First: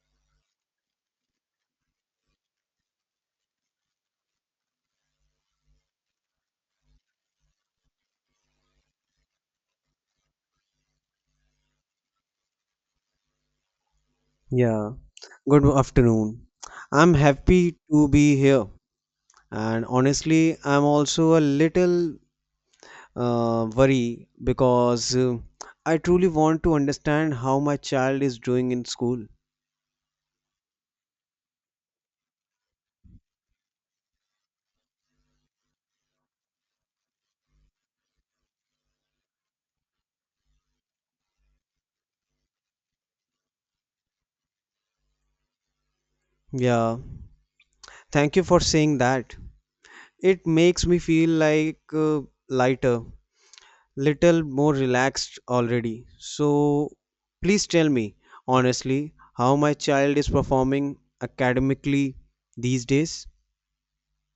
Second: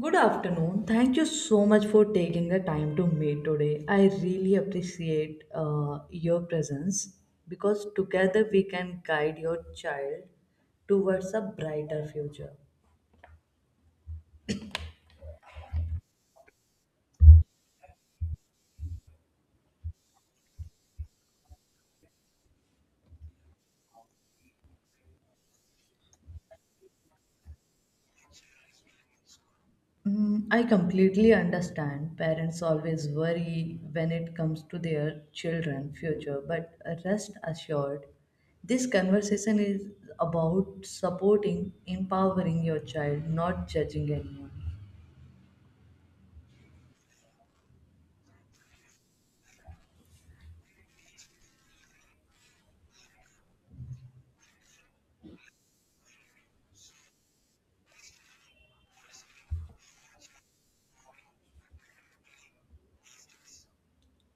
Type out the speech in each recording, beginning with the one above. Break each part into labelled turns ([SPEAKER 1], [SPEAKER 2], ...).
[SPEAKER 1] Good afternoon. Thank you so much for taking the time to meet today. I really appreciate your presence because together we can guide your child towards a brighter future.
[SPEAKER 2] Yeah, good afternoon. I'm happy to be here, and honestly, I'm also a little worry because I truly want to understand how my child is doing in school.
[SPEAKER 1] Mm, I completely understand parents always worry when it comes to their children' future, but rest assured, this conversation is about supporting, empowering your child, not judging anyone.
[SPEAKER 2] Yeah, thank you for saying that. It makes me feel like lighter, little more relaxed already. So, please tell me honestly how my child is performing academically these days.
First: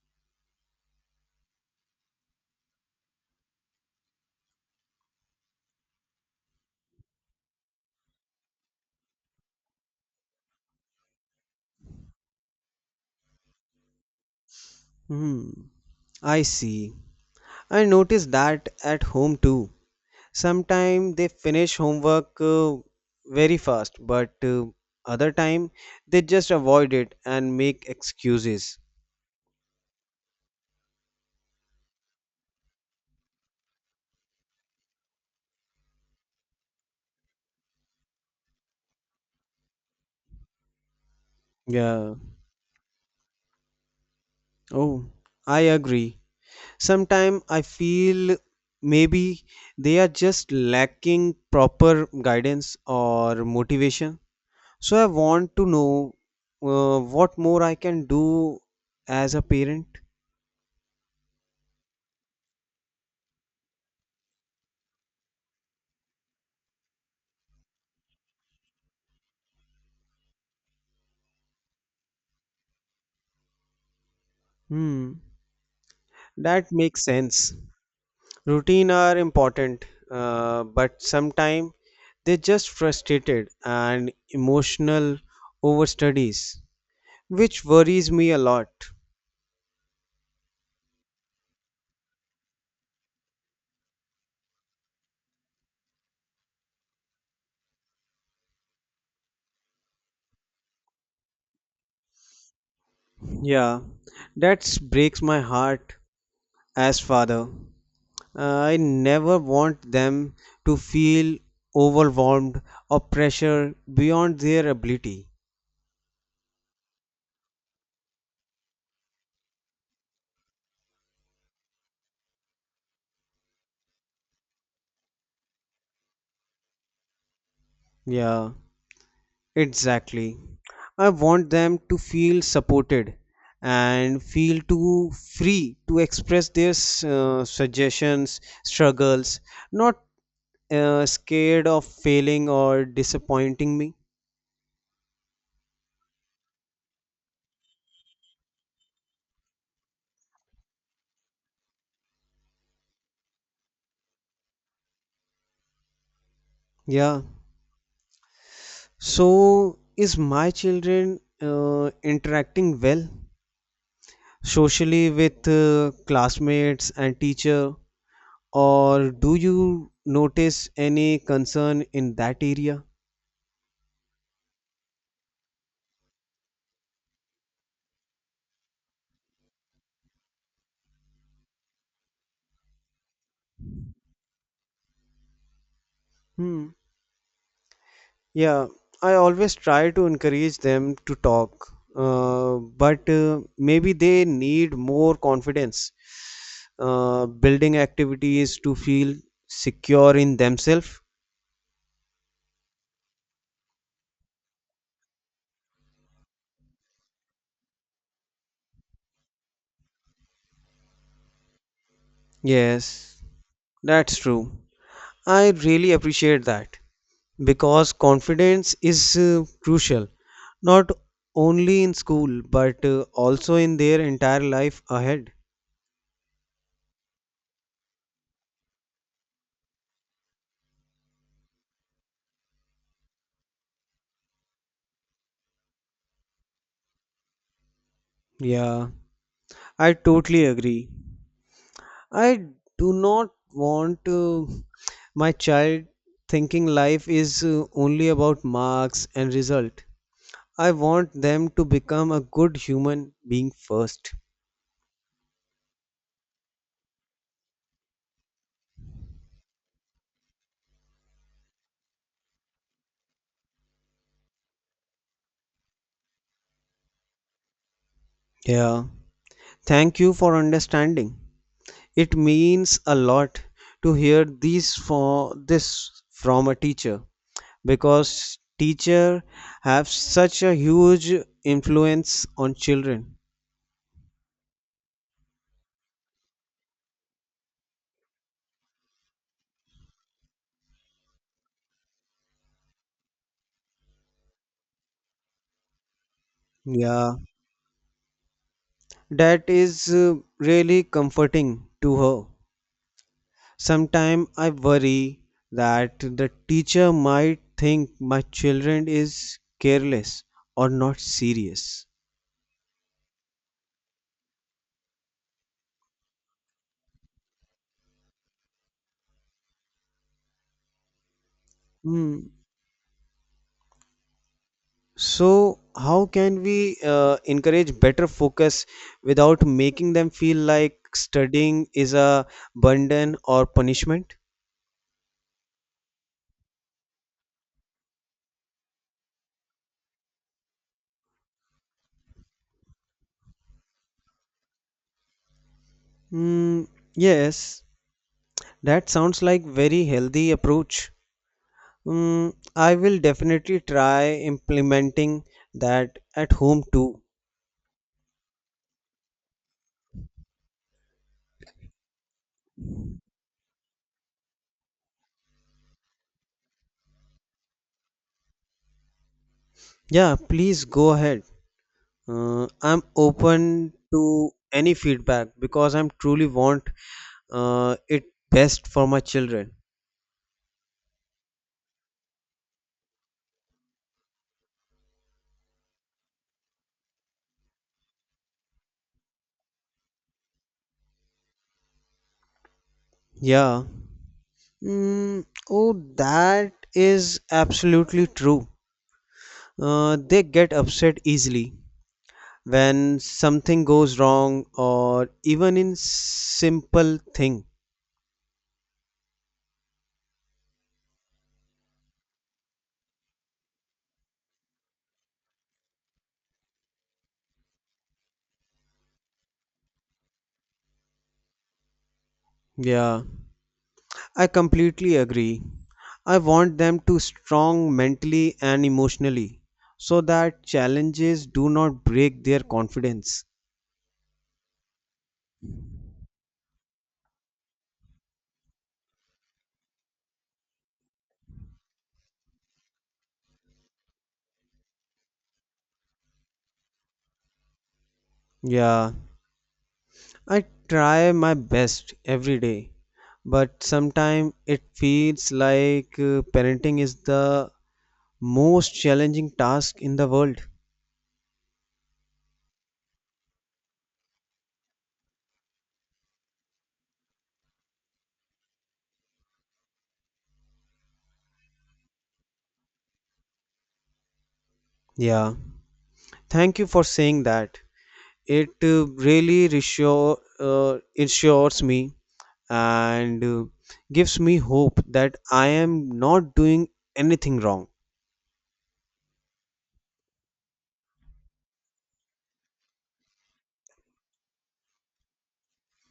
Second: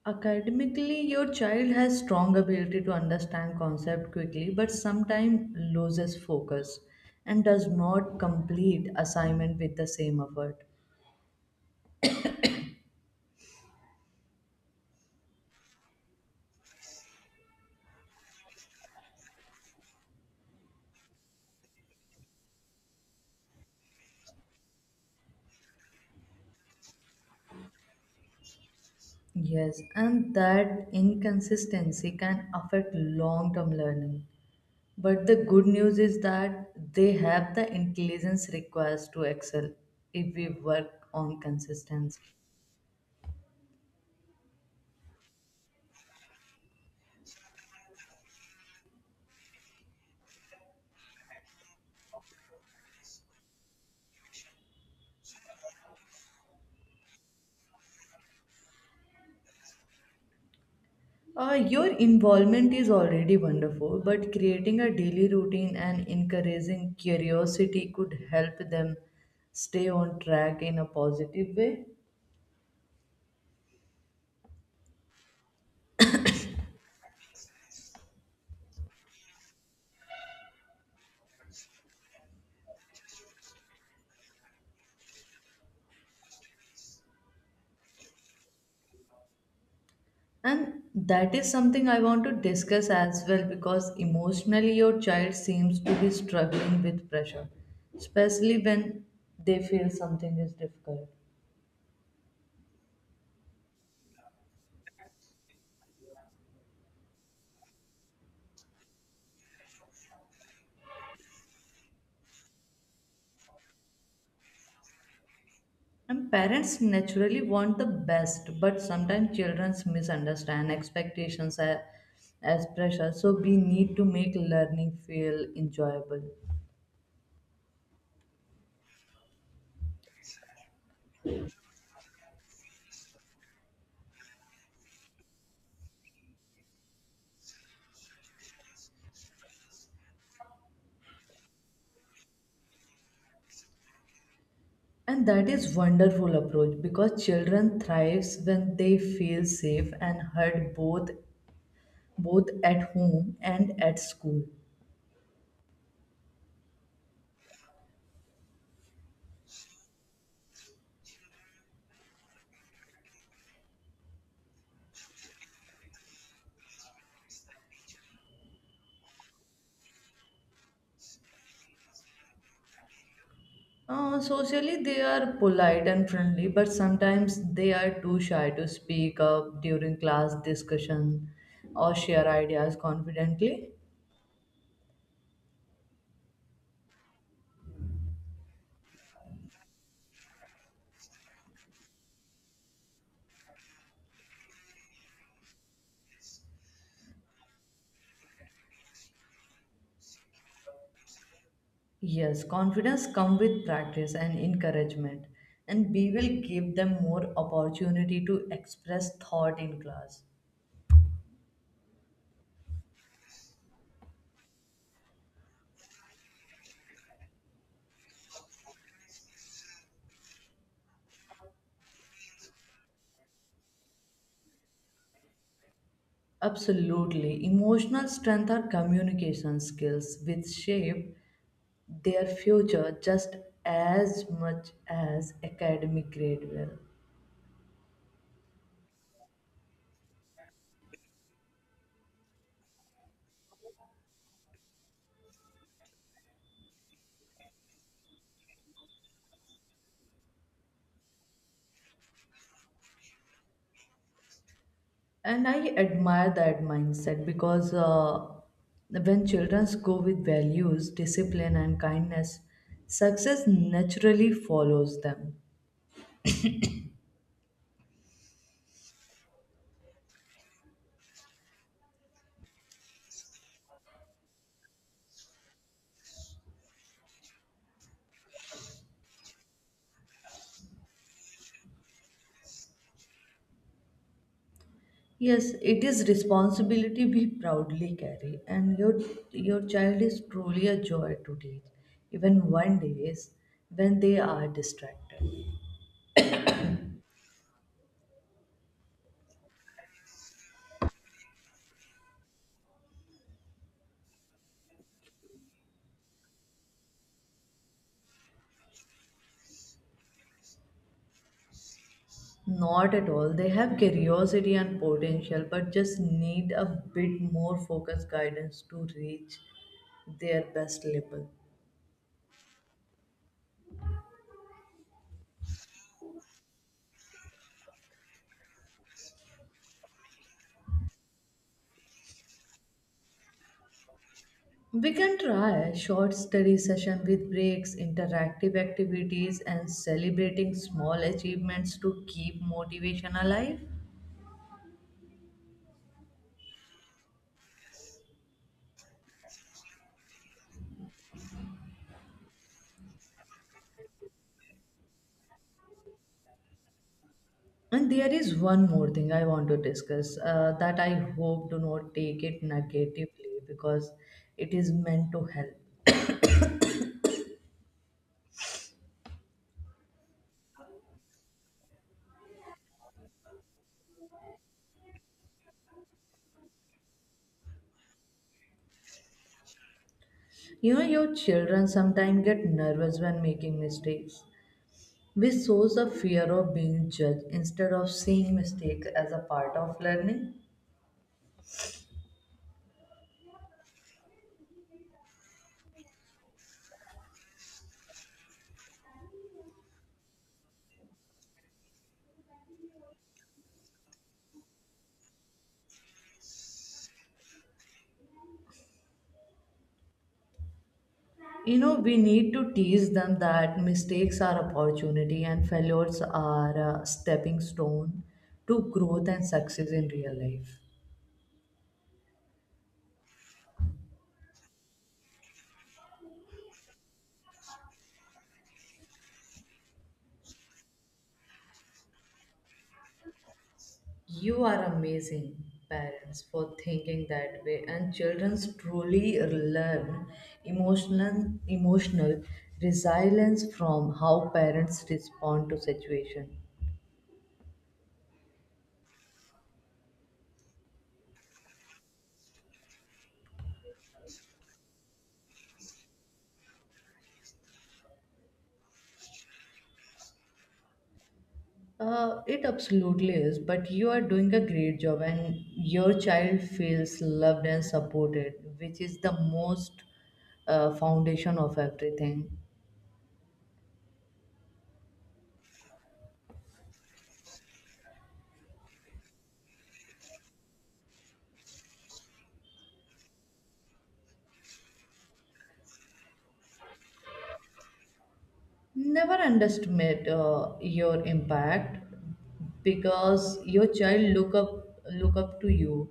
[SPEAKER 1] Academically, your child has strong ability to understand concept quickly, but sometimes loses focus and does not complete assignment with the same effort.
[SPEAKER 2] Hmm. I see. I notice that at home too. Sometimes they finish homework very fast, but other time they just avoid it and make excuses.
[SPEAKER 1] Yes, and that inconsistency can affect long-term learning. But the good news is that they have the intelligence required to excel if we work on
[SPEAKER 2] Yeah.
[SPEAKER 1] consistency.
[SPEAKER 2] Oh, I agree. Sometimes I feel maybe they are just lacking proper guidance or motivation. So I want to know what more I can do as a parent.
[SPEAKER 1] Your involvement is already wonderful, but creating a daily routine and encouraging curiosity could help them stay on track in a positive way.
[SPEAKER 2] Hmm. That makes sense. Routine are important, but sometimes they're just frustrated and emotional over studies, which worries me a lot.
[SPEAKER 1] And that is something I want to discuss as well because emotionally your child seems to be struggling with pressure, especially when they feel something is difficult.
[SPEAKER 2] Yeah, that breaks my heart as father. I never want them to feel overwhelmed or pressure beyond their ability.
[SPEAKER 1] And parents naturally want the best, but sometimes children misunderstand expectations as pressure. So we need to make learning feel enjoyable.
[SPEAKER 2] Yeah. Exactly. I want them to feel supported and feel to free to express their suggestions, struggles, not scared of failing or disappointing me.
[SPEAKER 1] And that is wonderful approach because children thrives when they feel safe and heard both at home and at school.
[SPEAKER 2] Yeah. So, is my children interacting well socially with classmates and teacher, or do you notice any concern in that area?
[SPEAKER 1] Socially, they are polite and friendly, but sometimes they are too shy to speak up during class discussion or share ideas confidently.
[SPEAKER 2] Hmm. Yeah, I always try to encourage them to talk, but maybe they need more confidence, building activities to feel secure in themselves.
[SPEAKER 1] Yes, confidence comes with practice and encouragement, and we will give them more opportunity to express thought in class.
[SPEAKER 2] Yes, that's true. I really appreciate that because confidence is crucial, not only in school but also in their entire life ahead.
[SPEAKER 1] Absolutely. Emotional strength or communication skills which shape their future just as much as academic grade will.
[SPEAKER 2] Yeah, I totally agree. I do not want my child thinking life is only about marks and result. I want them to become a good human being first.
[SPEAKER 1] And I admire that mindset because when children go with values, discipline, and kindness, success naturally follows them.
[SPEAKER 2] Yeah. Thank you for understanding. It means a lot to hear these for this from a teacher because teacher have such a huge influence on children.
[SPEAKER 1] Yes, it is responsibility we proudly carry, and your child is truly a joy to teach, even one days when they are distracted.
[SPEAKER 2] Yeah. That is really comforting to her. Sometimes I worry that the teacher might think my children is careless or not serious.
[SPEAKER 1] Not at all. They have curiosity and potential, but just need a bit more focused guidance to reach their best level.
[SPEAKER 2] Hmm. So how can we encourage better focus without making them feel like studying is a burden or punishment?
[SPEAKER 1] We can try a short study session with breaks, interactive activities, and celebrating small achievements to keep motivation alive.
[SPEAKER 2] Hmm. Yes, that sounds like very healthy approach. Hmm. I will definitely try implementing that at home too.
[SPEAKER 1] And there is one more thing I want to discuss that I hope do not take it negatively because it is meant to help.
[SPEAKER 2] Yeah, please go ahead. I'm open to any feedback because I'm truly want it best for my children.
[SPEAKER 1] You know, your children sometimes get nervous when making mistakes, which shows a fear of being judged instead of seeing mistakes as a part of learning.
[SPEAKER 2] Yeah. Mm, oh, that is absolutely true. They get upset easily when something goes wrong or even in simple thing.
[SPEAKER 1] You know, we need to teach them that mistakes are opportunity and failures are a stepping stone to growth and success in real life.
[SPEAKER 2] Yeah. I completely agree. I want them to strong mentally and emotionally so that challenges do not break their confidence.
[SPEAKER 1] You are amazing, parents, for thinking that way, and children truly learn emotional resilience from how parents respond to situation.
[SPEAKER 2] Yeah, I try my best every day, but sometimes it feels like parenting is the most challenging task in the world.
[SPEAKER 1] It absolutely is, but you are doing a great job, and your child feels loved and supported, which is the most foundation of everything.
[SPEAKER 2] Yeah, thank you for saying that. It really ensures me and gives me hope that I am not doing anything wrong.
[SPEAKER 1] Never underestimate your impact because your child look up to you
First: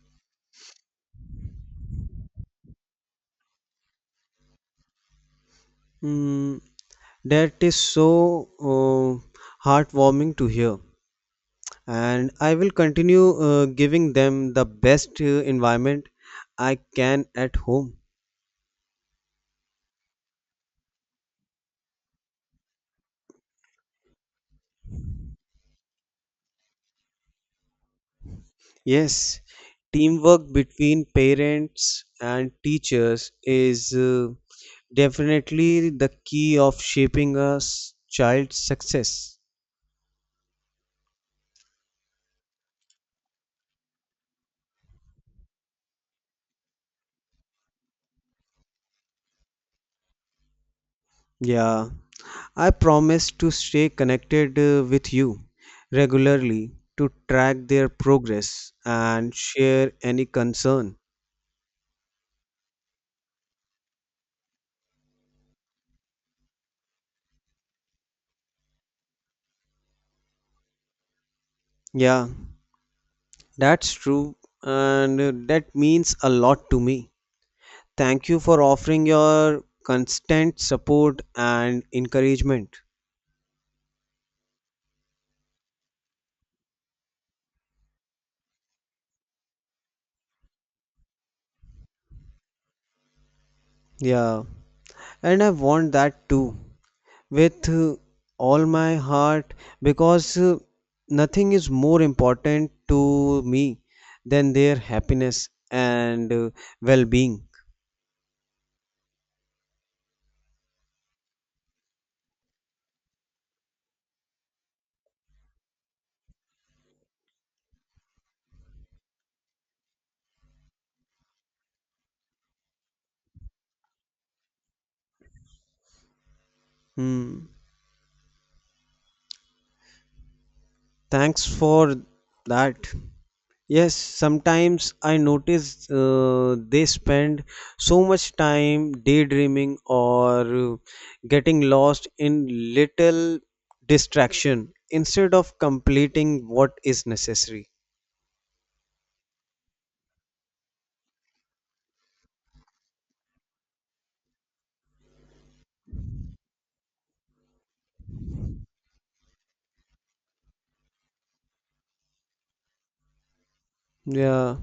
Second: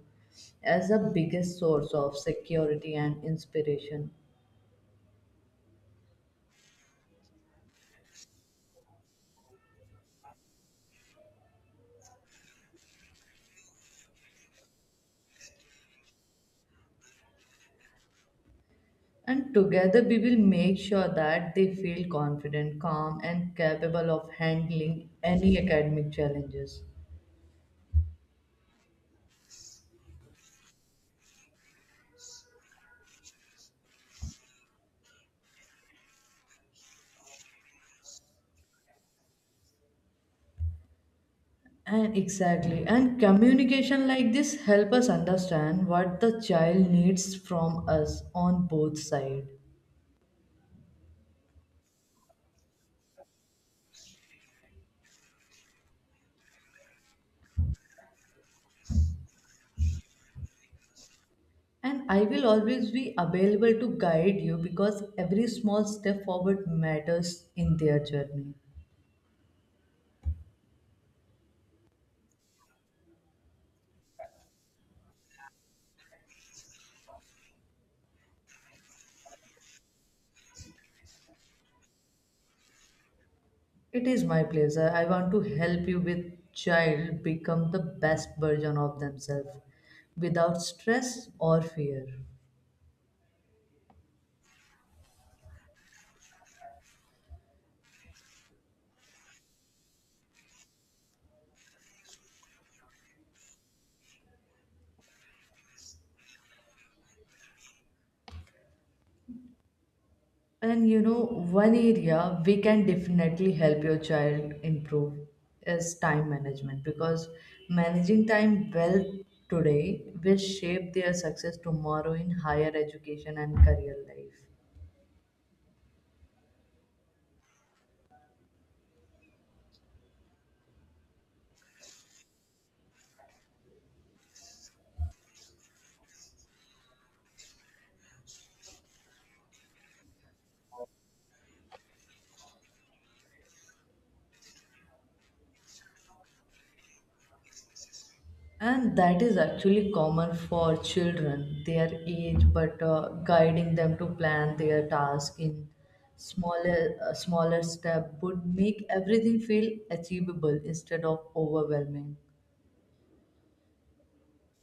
[SPEAKER 1] as the biggest source of security and inspiration.
[SPEAKER 2] Mm, that is so uh, heartwarming to hear, and I will continue giving them the best environment I can at home.
[SPEAKER 1] And together we will make sure that they feel confident, calm, and capable of handling any academic challenges.
[SPEAKER 2] Yes, teamwork between parents and teachers is definitely the key of shaping a child's success.
[SPEAKER 1] And exactly, and communication like this help us understand what the child needs from us on both sides.
[SPEAKER 2] Yeah. I promise to stay connected with you regularly to track their progress and share any concern.
[SPEAKER 1] And I will always be available to guide you because every small step forward matters in their journey.
[SPEAKER 2] Yeah, that's true, and that means a lot to me. Thank you for offering your constant support and encouragement.
[SPEAKER 1] It is my pleasure. I want to help you with child become the best version of themselves without stress or fear.
[SPEAKER 2] Yeah, and I want that too, with all my heart because nothing is more important to me than their happiness and well-being.
[SPEAKER 1] And you know, one area we can definitely help your child improve is time management because managing time well today will shape their success tomorrow in higher education and career life.
[SPEAKER 2] Hmm. Thanks for that. Yes, sometimes I notice they spend so much time daydreaming or getting lost in little distraction instead of completing what is necessary.
[SPEAKER 1] And that is actually common for children their age but guiding them to plan their task in smaller step would make everything feel achievable instead of overwhelming.
[SPEAKER 2] Yeah,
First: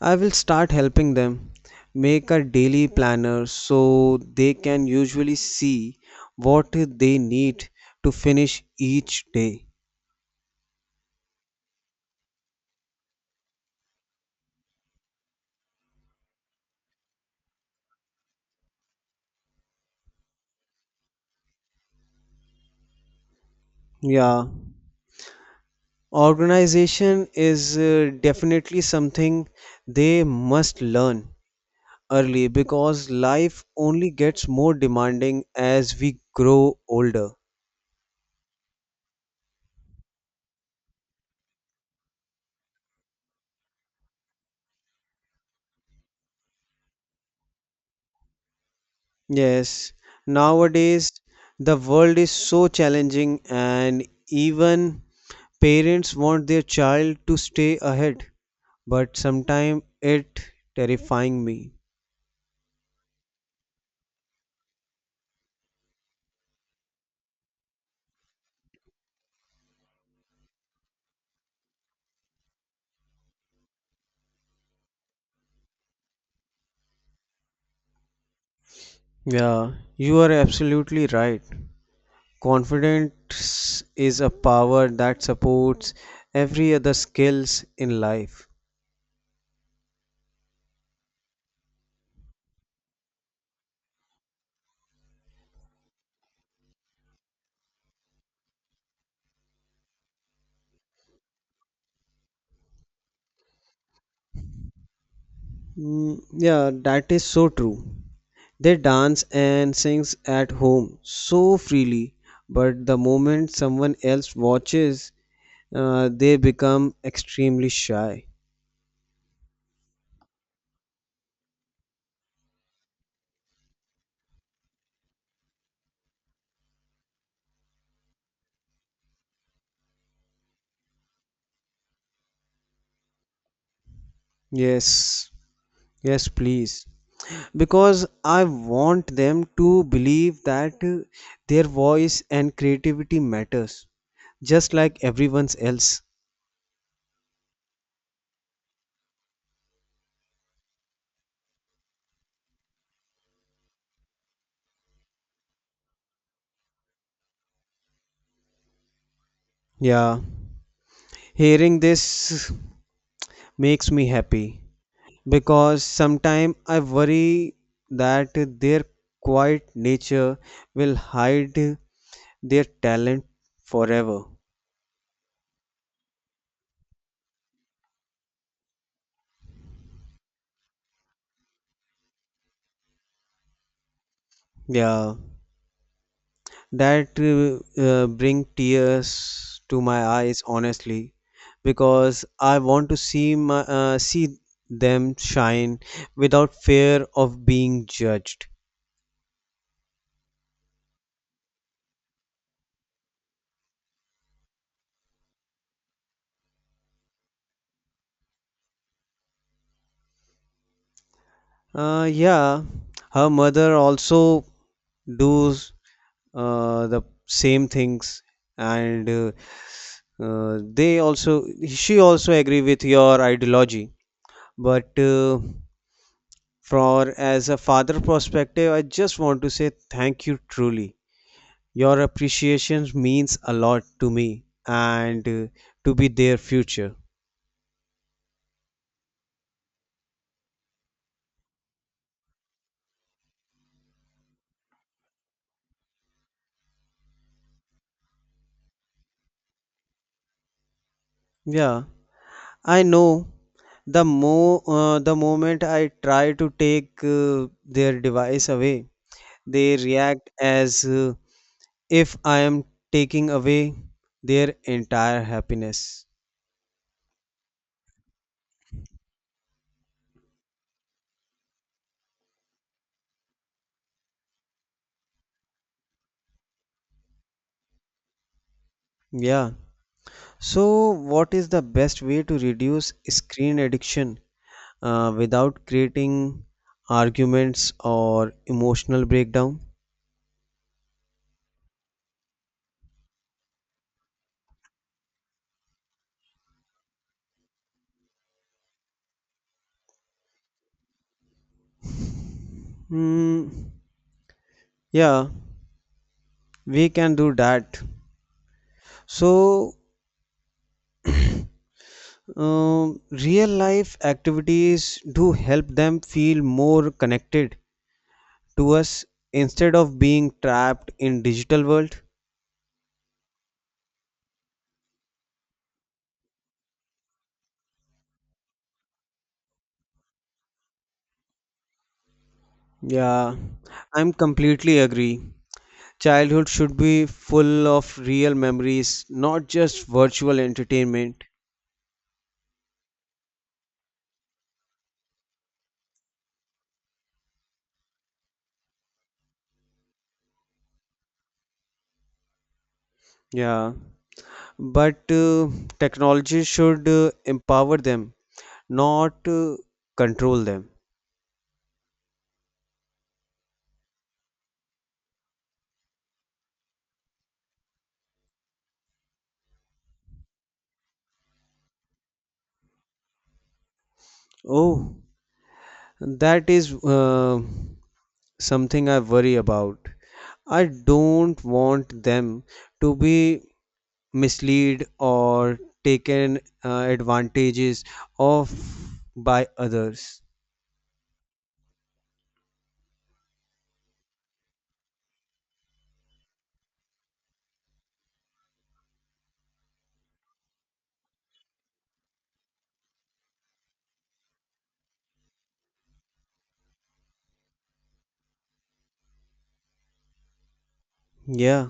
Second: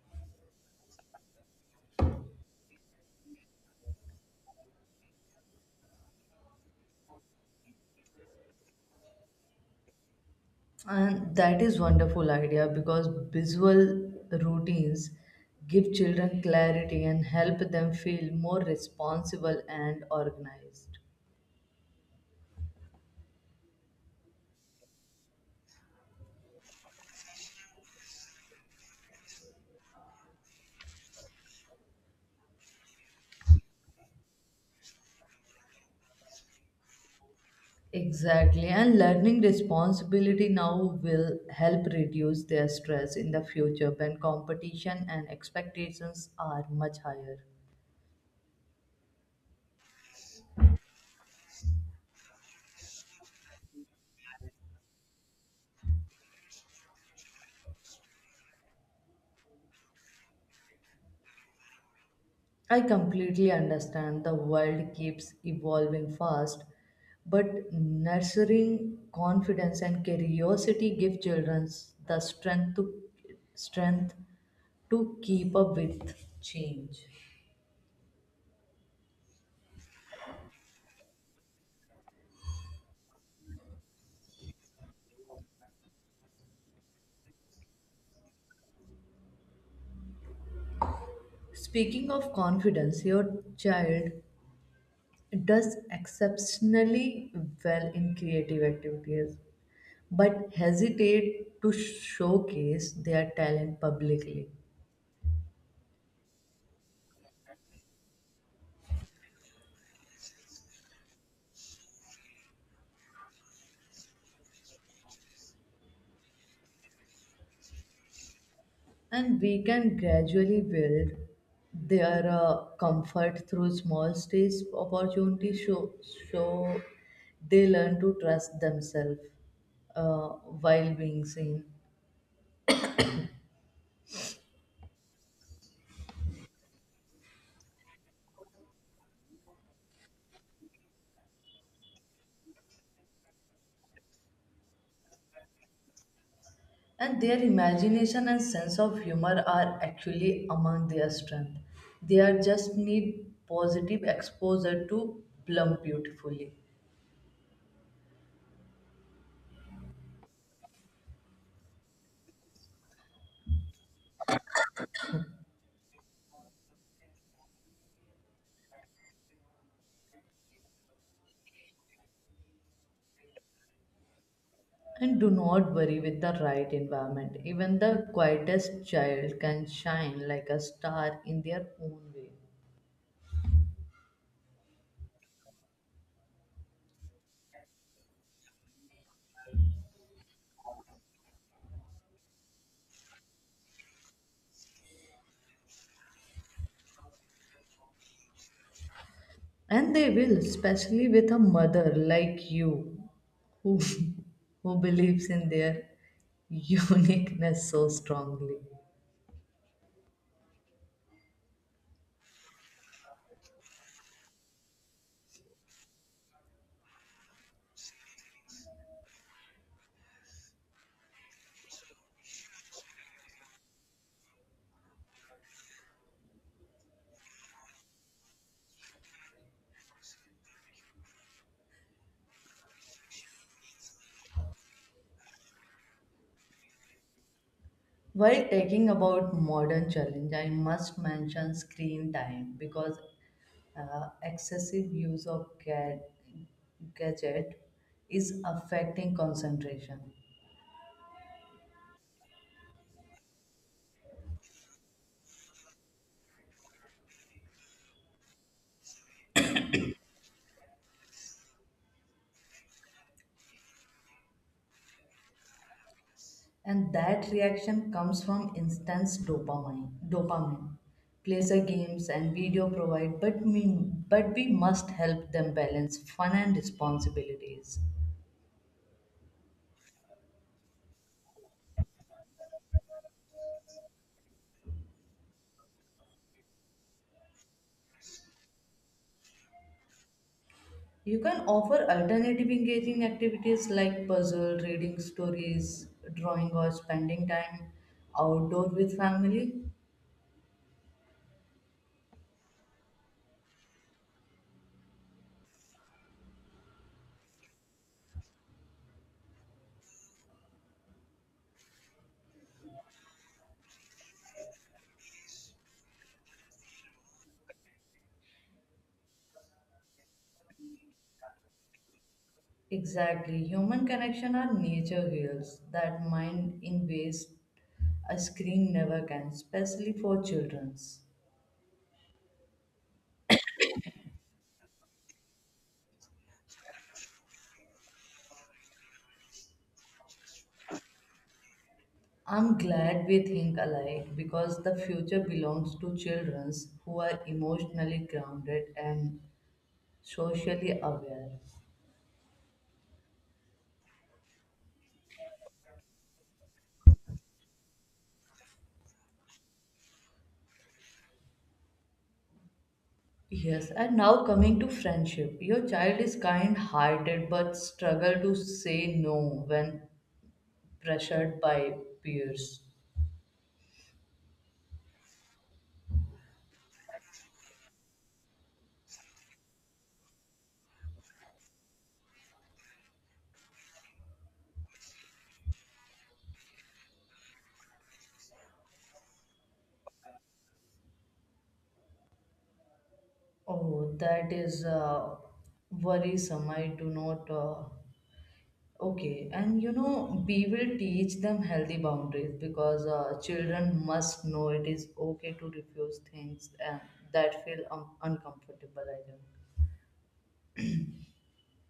[SPEAKER 2] I will start helping them make a daily planner so they can usually see what they need to finish each day.
[SPEAKER 1] And that is wonderful idea because visual routines give children clarity and help them feel more responsible and organized.
[SPEAKER 2] Yeah, organization is definitely something they must learn early because life only gets more demanding as we grow older.
[SPEAKER 1] Exactly, and learning responsibility now will help reduce their stress in the future when competition and expectations are much higher.
[SPEAKER 2] Yes, nowadays the world is so challenging and even parents want their child to stay ahead, but sometimes it terrifying me.
[SPEAKER 1] I completely understand the world keeps evolving fast, but nurturing confidence and curiosity give children the strength to keep up with change.
[SPEAKER 2] Yeah, you are absolutely right. Confidence is a power that supports every other skills in life.
[SPEAKER 1] Speaking of confidence, your child does exceptionally well in creative activities but hesitate to showcase their talent publicly.
[SPEAKER 2] Mm, yeah, that is so true. They dance and sings at home so freely, but the moment someone else watches, they become extremely shy.
[SPEAKER 1] And we can gradually build their comfort through small stage opportunities show they learn to trust themselves uh, while being seen.
[SPEAKER 2] Yes, yes, please, because I want them to believe that their voice and creativity matters just like everyone else.
[SPEAKER 1] And their imagination and sense of humor are actually among their strength. They are just need positive exposure to bloom beautifully.
[SPEAKER 2] Yeah, hearing this makes me happy because sometimes I worry that their quiet nature will hide their talent forever.
[SPEAKER 1] And do not worry with the right environment. Even the quietest child can shine like a star in their own way.
[SPEAKER 2] Yeah, that bring tears to my eyes honestly because I want to see them shine without fear of being judged.
[SPEAKER 1] And they will, especially with a mother like you who, who believes in their uniqueness so strongly.
[SPEAKER 2] Yeah, her mother also does the same things and they also she also agree with your ideology, but for as a father perspective I just want to say thank you truly. Your appreciation means a lot to me and to be their future.
[SPEAKER 1] While talking about modern challenge, I must mention screen time because excessive use of gadget is affecting concentration,
[SPEAKER 2] Yeah, I know. The moment I try to take their device away, they react as if I am taking away their entire happiness.
[SPEAKER 1] and that reaction comes from intense dopamine, pleasure games and video provide, but we must help them balance fun and responsibilities.
[SPEAKER 2] Yeah. So, what is the best way to reduce screen addiction without creating arguments or emotional breakdown?
[SPEAKER 1] You can offer alternative engaging activities like puzzle, reading stories, drawing, or spending time outdoor with family.
[SPEAKER 2] Hmm. Yeah, we can do that. So, real life activities do help them feel more connected to us instead of being trapped in digital world.
[SPEAKER 1] Exactly. Human connection or nature heals that mind in ways a screen never can, especially for children's.
[SPEAKER 2] Yeah, I'm completely agree. Childhood should be full of real memories, not just virtual entertainment.
[SPEAKER 1] I'm glad we think alike because the future belongs to children who are emotionally grounded and socially aware.
[SPEAKER 2] Yeah, but technology should empower them, not control them.
[SPEAKER 1] Yes, and now coming to friendship. Your child is kind hearted but struggle to say no when pressured by peers.
[SPEAKER 2] Oh, that is something I worry about. I don't want them to be misled or taken advantages of by others.
[SPEAKER 1] Oh, that is worrisome. I do not. Okay, and you know, we will teach them healthy boundaries because children must know it is okay to refuse things and that feel uncomfortable. I think.
[SPEAKER 2] Yeah,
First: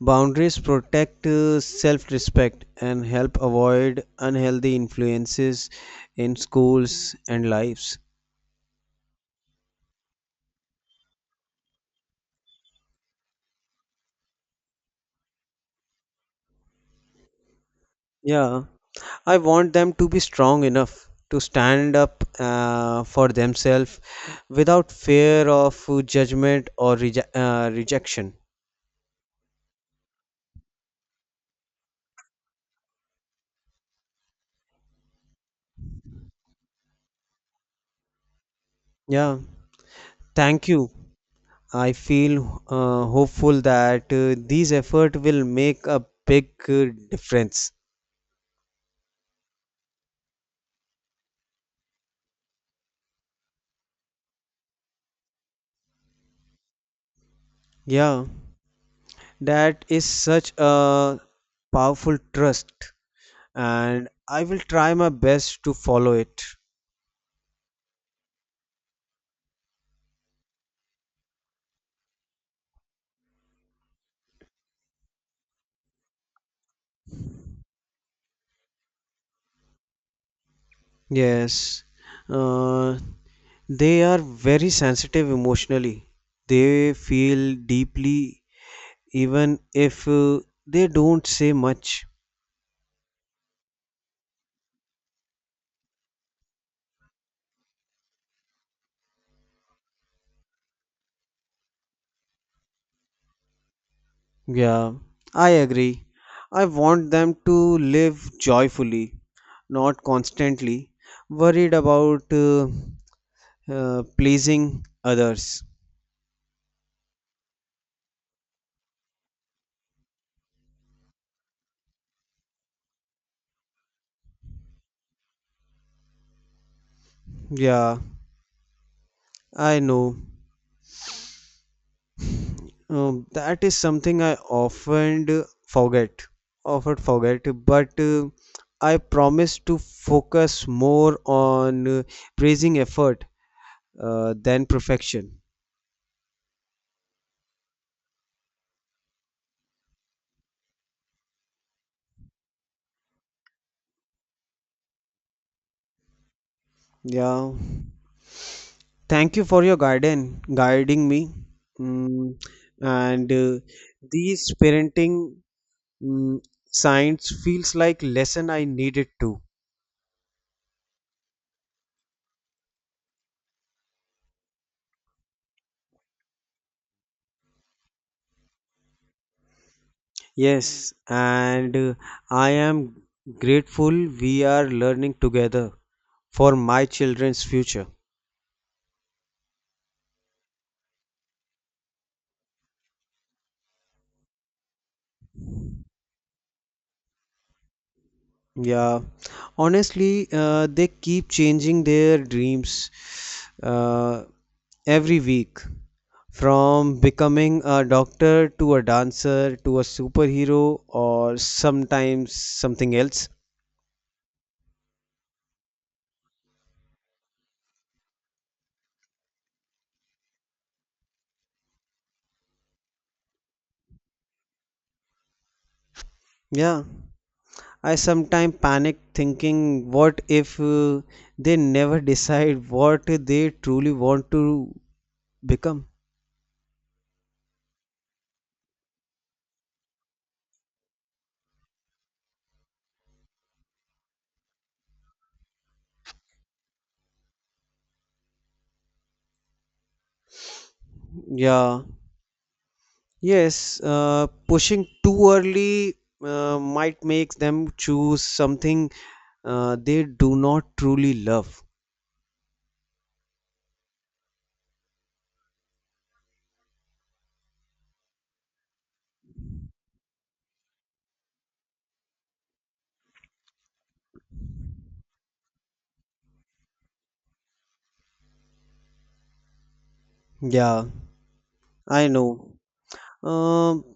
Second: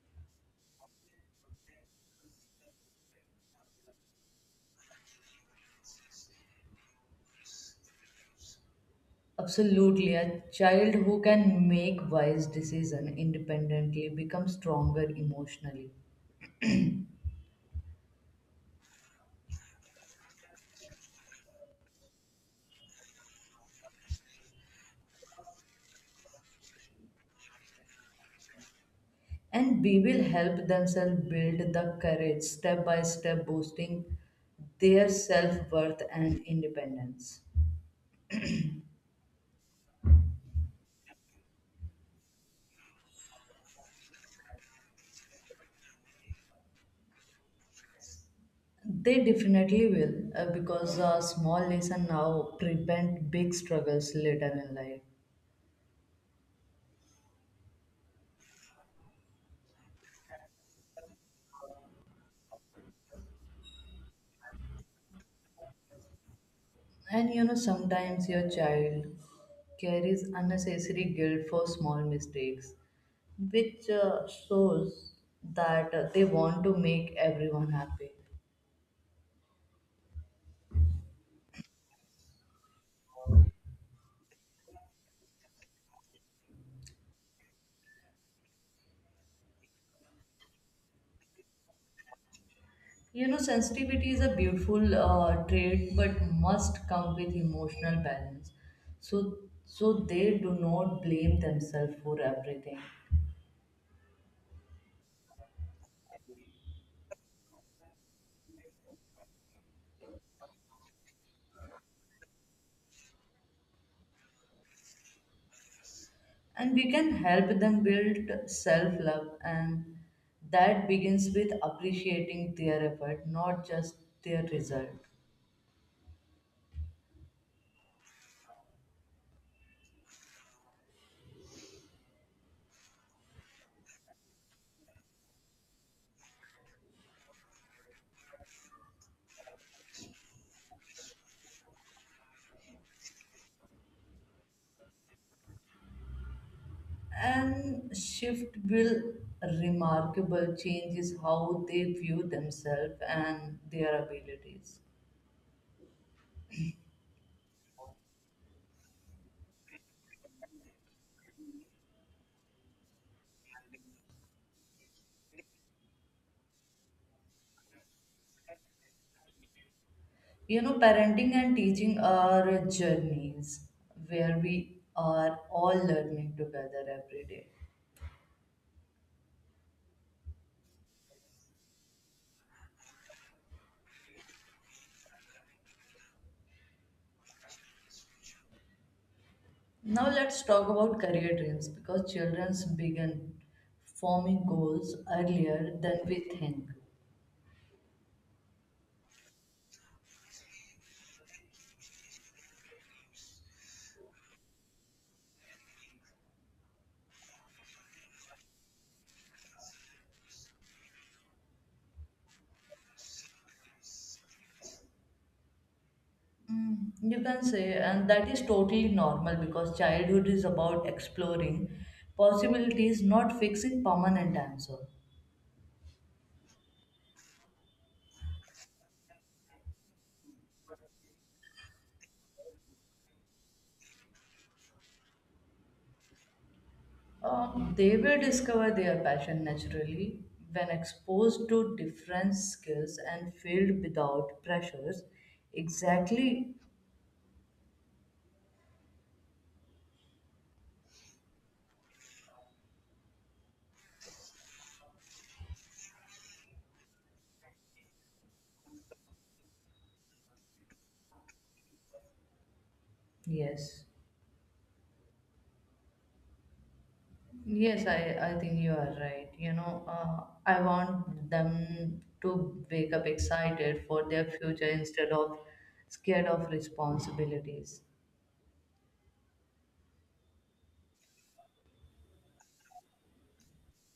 [SPEAKER 2] boundaries protect self-respect and help avoid unhealthy influences in schools and lives.
[SPEAKER 1] Absolutely. A child who can make wise decision independently becomes stronger emotionally.
[SPEAKER 2] Yeah, I want them to be strong enough to stand up for themselves without fear of judgment or rejection.
[SPEAKER 1] And we will help themselves build the courage step by step, boosting their self worth and independence.
[SPEAKER 2] Yeah, thank you. I feel hopeful that these effort will make a big difference.
[SPEAKER 1] They definitely will, because a small lesson now prevent big struggles later in life.
[SPEAKER 2] Yeah, that is such a powerful trust, and I will try my best to follow it.
[SPEAKER 1] And you know, sometimes your child carries unnecessary guilt for small mistakes, which shows that they want to make everyone happy.
[SPEAKER 2] Yes. Uh, They are very sensitive emotionally. They feel deeply even if they don't say much.
[SPEAKER 1] You know, sensitivity is a beautiful trait, but must come with emotional balance. So, so they do not blame themselves for everything.
[SPEAKER 2] Yeah, I agree. I want them to live joyfully, not constantly worried about pleasing others.
[SPEAKER 1] And we can help them build self love and that begins with appreciating their effort not just their result.
[SPEAKER 2] Yeah, I know. That is something I often do forget, often forget, but I promise to focus more on praising effort than perfection.
[SPEAKER 1] And shift will remarkable change is how they view themselves and their abilities.
[SPEAKER 2] Yeah. Thank you for your guiding me. Mm, and these parenting mm, signs feels like lesson I needed to.
[SPEAKER 1] You know parenting and teaching are journeys where we are all learning together every day.
[SPEAKER 2] Yes, and I am grateful we are learning together for my children's future.
[SPEAKER 1] Now let's talk about career dreams because childrens begin forming goals earlier than we think.
[SPEAKER 2] Yeah, honestly, they keep changing their dreams uh, every week, from becoming a doctor to a dancer to a superhero or sometimes something else.
[SPEAKER 1] Mm. You can say, and that is totally normal because childhood is about exploring possibilities, not fixing permanent answer.
[SPEAKER 2] Yeah, I sometimes panic thinking what if they never decide what they truly want to become.
[SPEAKER 1] They will discover their passion naturally when exposed to different skills and field without pressures. Exactly,
[SPEAKER 2] Yeah, yes, pushing too early might make them choose something they do not truly love.
[SPEAKER 1] yes. Yes, I think you are right. You know, I want them to wake up excited for their future instead of scared of responsibilities.
[SPEAKER 2] Yeah, I know. Um,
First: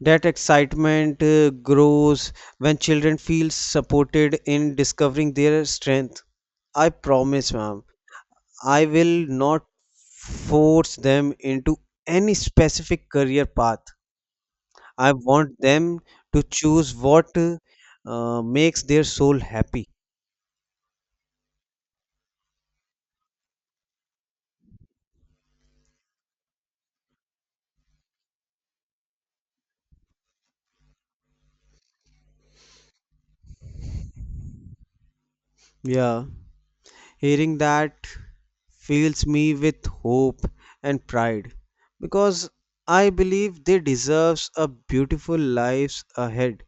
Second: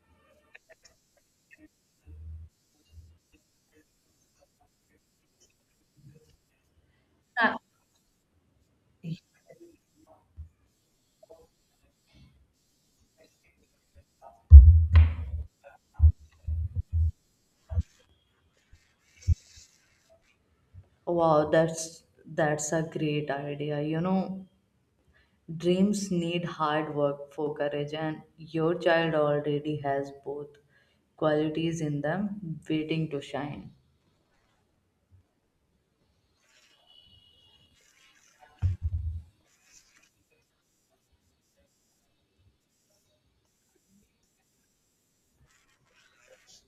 [SPEAKER 2] that excitement grows when children feel supported in discovering their strength. I promise,
[SPEAKER 1] Ah,
[SPEAKER 2] ma'am, I will not force them into any specific career path. I want them to choose what makes their soul happy.
[SPEAKER 1] wow, that's a great idea. You know, dreams need hard work for courage, and your child already has both qualities in them waiting to shine.
[SPEAKER 2] Yeah, hearing that fills me with hope and pride because I believe they deserves a beautiful lives ahead.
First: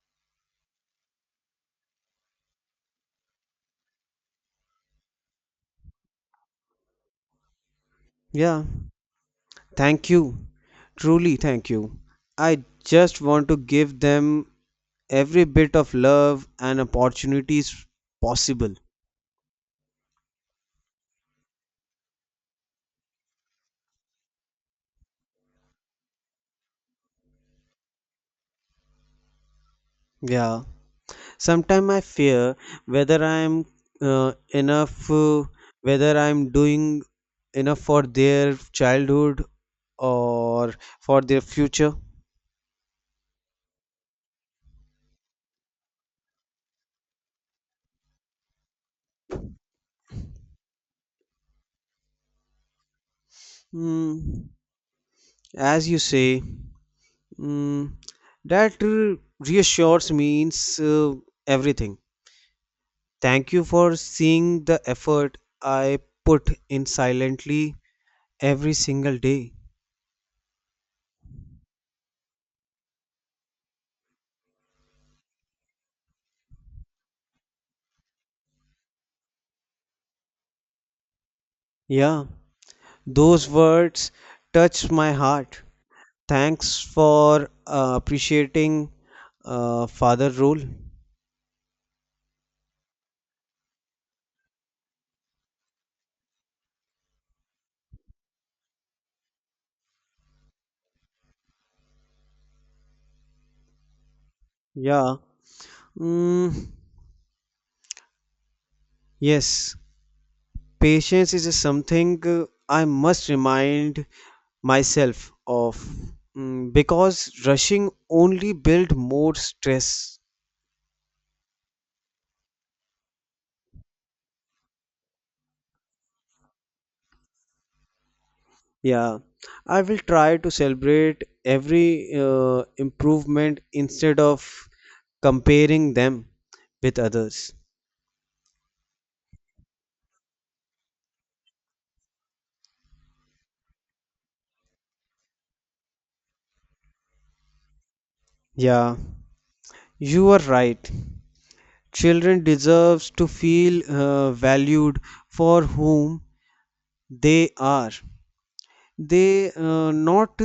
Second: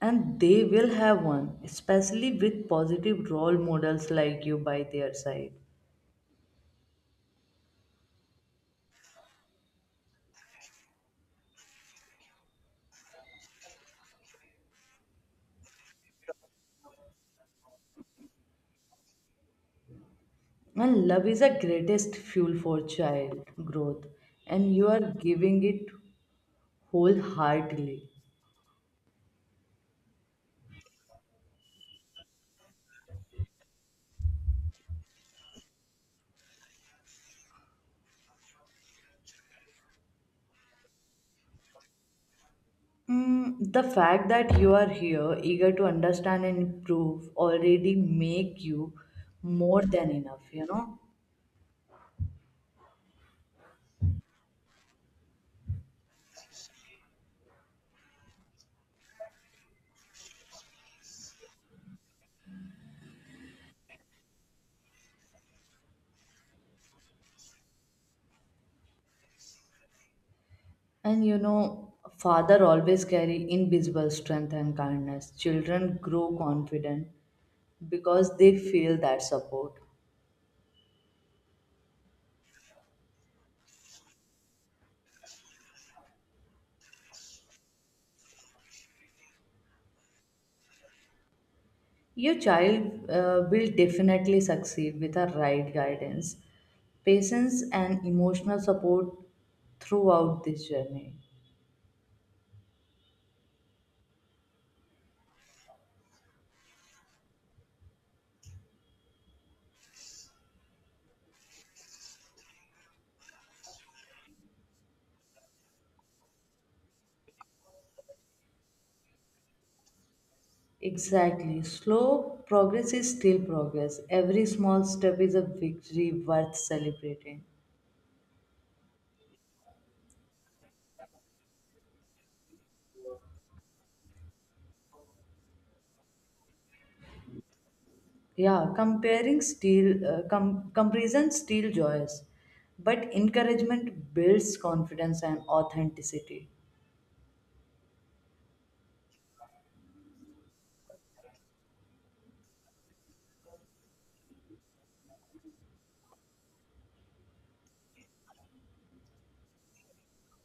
[SPEAKER 1] And they will have one, especially with positive role models like you by their side.
[SPEAKER 2] Yeah, thank you. Truly thank you. I just want to give them every bit of love and opportunities possible.
[SPEAKER 1] And love is the greatest fuel for child growth, and you are giving it wholeheartedly.
[SPEAKER 2] Yeah. Sometimes I fear whether I am enough, whether I am doing enough for their childhood or for their future.
[SPEAKER 1] Mm, the fact that you are here, eager to understand and improve, already make you more than enough, you know.
[SPEAKER 2] Mm, as you say, mm, that reassures means everything. Thank you for seeing the effort I put in silently every single day.
[SPEAKER 1] And you know, father always carry invisible strength and kindness. Children grow confident because they feel that support.
[SPEAKER 2] Yeah, those words touch my heart. Thanks for appreciating father role.
[SPEAKER 1] Your child will definitely succeed with the right guidance, patience, and emotional support throughout this journey.
[SPEAKER 2] Yeah. Mm, yes. Patience is something I must remind myself of because rushing only build more stress.
[SPEAKER 1] Exactly. Slow progress is still progress. Every small step is a victory worth celebrating.
[SPEAKER 2] Yeah. I will try to celebrate every improvement instead of comparing them with others.
[SPEAKER 1] Yeah, comparison steel joys, but encouragement builds confidence and authenticity.
[SPEAKER 2] Yeah. You are right. Children deserves to feel valued for whom they are. They not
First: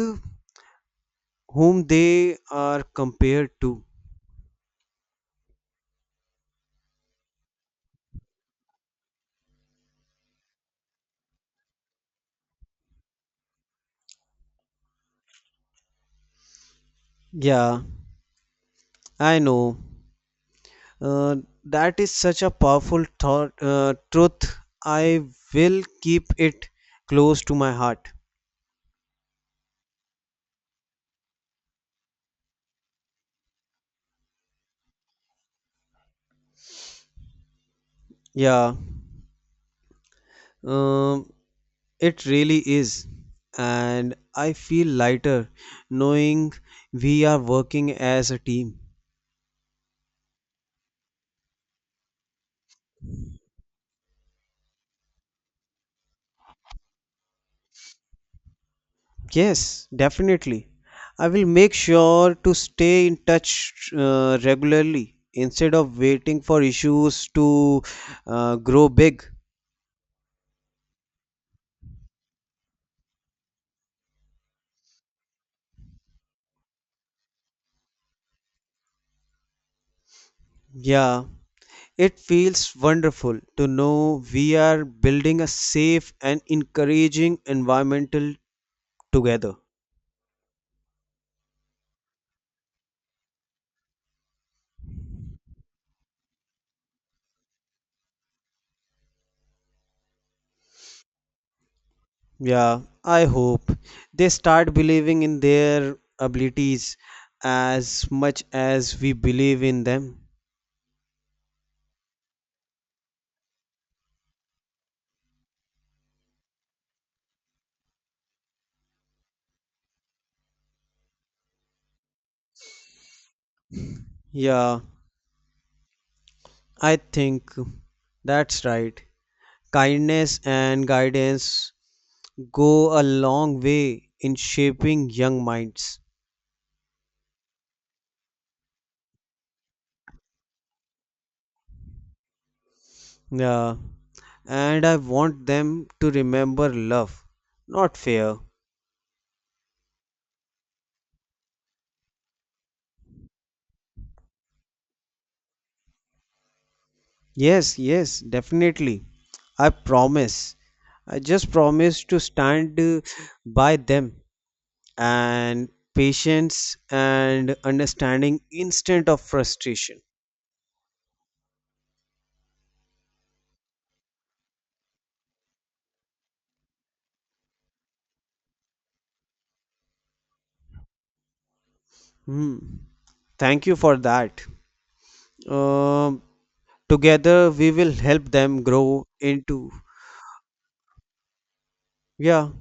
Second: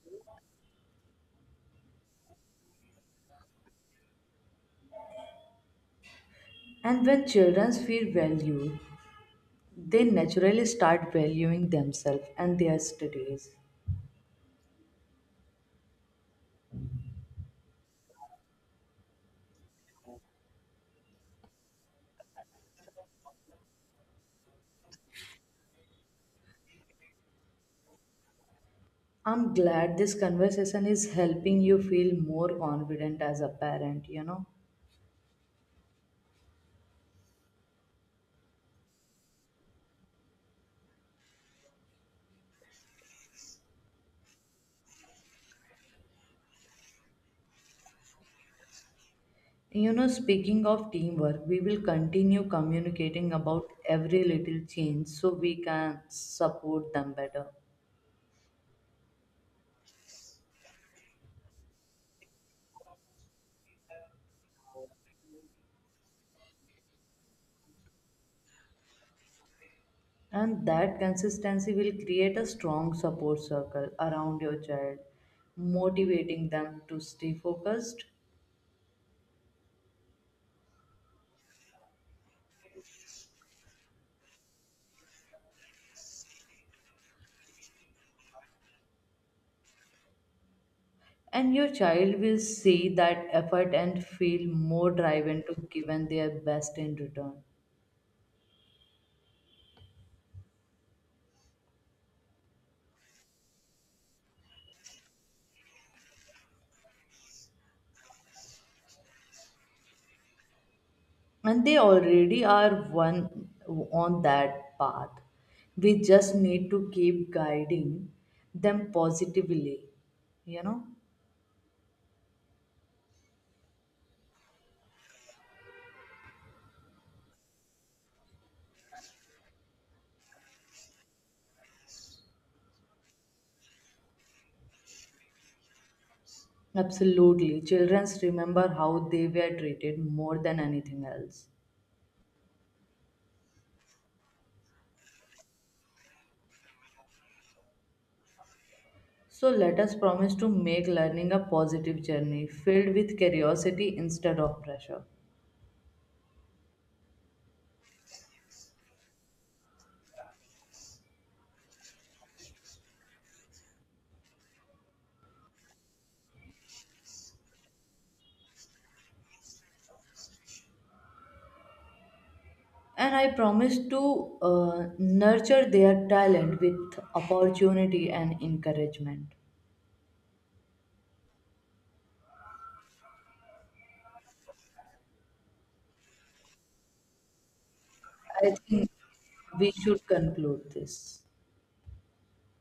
[SPEAKER 2] whom they are compared to.
[SPEAKER 1] And when children feel valued, they naturally start valuing themselves and their studies.
[SPEAKER 2] Yeah, I know. Uh, that is such a powerful thought truth. I will keep it close to my heart.
[SPEAKER 1] I'm glad this conversation is helping you feel more confident as a parent, you know.
[SPEAKER 2] Yeah, um, it really is. And I feel lighter knowing we are working as a team.
[SPEAKER 1] You know, speaking of teamwork, we will continue communicating about every little change so we can support them better.
[SPEAKER 2] Yes, definitely. I will make sure to stay in touch regularly instead of waiting for issues to grow big.
[SPEAKER 1] And that consistency will create a strong support circle around your child, motivating them to stay focused.
[SPEAKER 2] Yeah, it feels wonderful to know we are building a safe and encouraging environmental together.
[SPEAKER 1] And your child will see that effort and feel more driven to given their best in return.
[SPEAKER 2] Yeah, I hope they start believing in their abilities as much as we believe in them.
[SPEAKER 1] And they already are one on that path. We just need to keep guiding them positively, you know?
[SPEAKER 2] Yeah, I think that's right. Kindness and guidance go a long way in shaping young minds.
[SPEAKER 1] Absolutely. Children remember how they were treated more than anything else.
[SPEAKER 2] Yeah. And I want them to remember love, not fear.
[SPEAKER 1] So let us promise to make learning a positive journey filled with curiosity instead of pressure.
[SPEAKER 2] Yes, yes, definitely. I promise. I just promise to stand by them and patience and understanding instead of frustration.
[SPEAKER 1] And I promise to nurture their talent with opportunity and encouragement.
[SPEAKER 2] Hmm. Thank you for that. Um, together we will help
[SPEAKER 1] I
[SPEAKER 2] them
[SPEAKER 1] think
[SPEAKER 2] grow
[SPEAKER 1] we
[SPEAKER 2] into
[SPEAKER 1] should conclude this.
[SPEAKER 2] yeah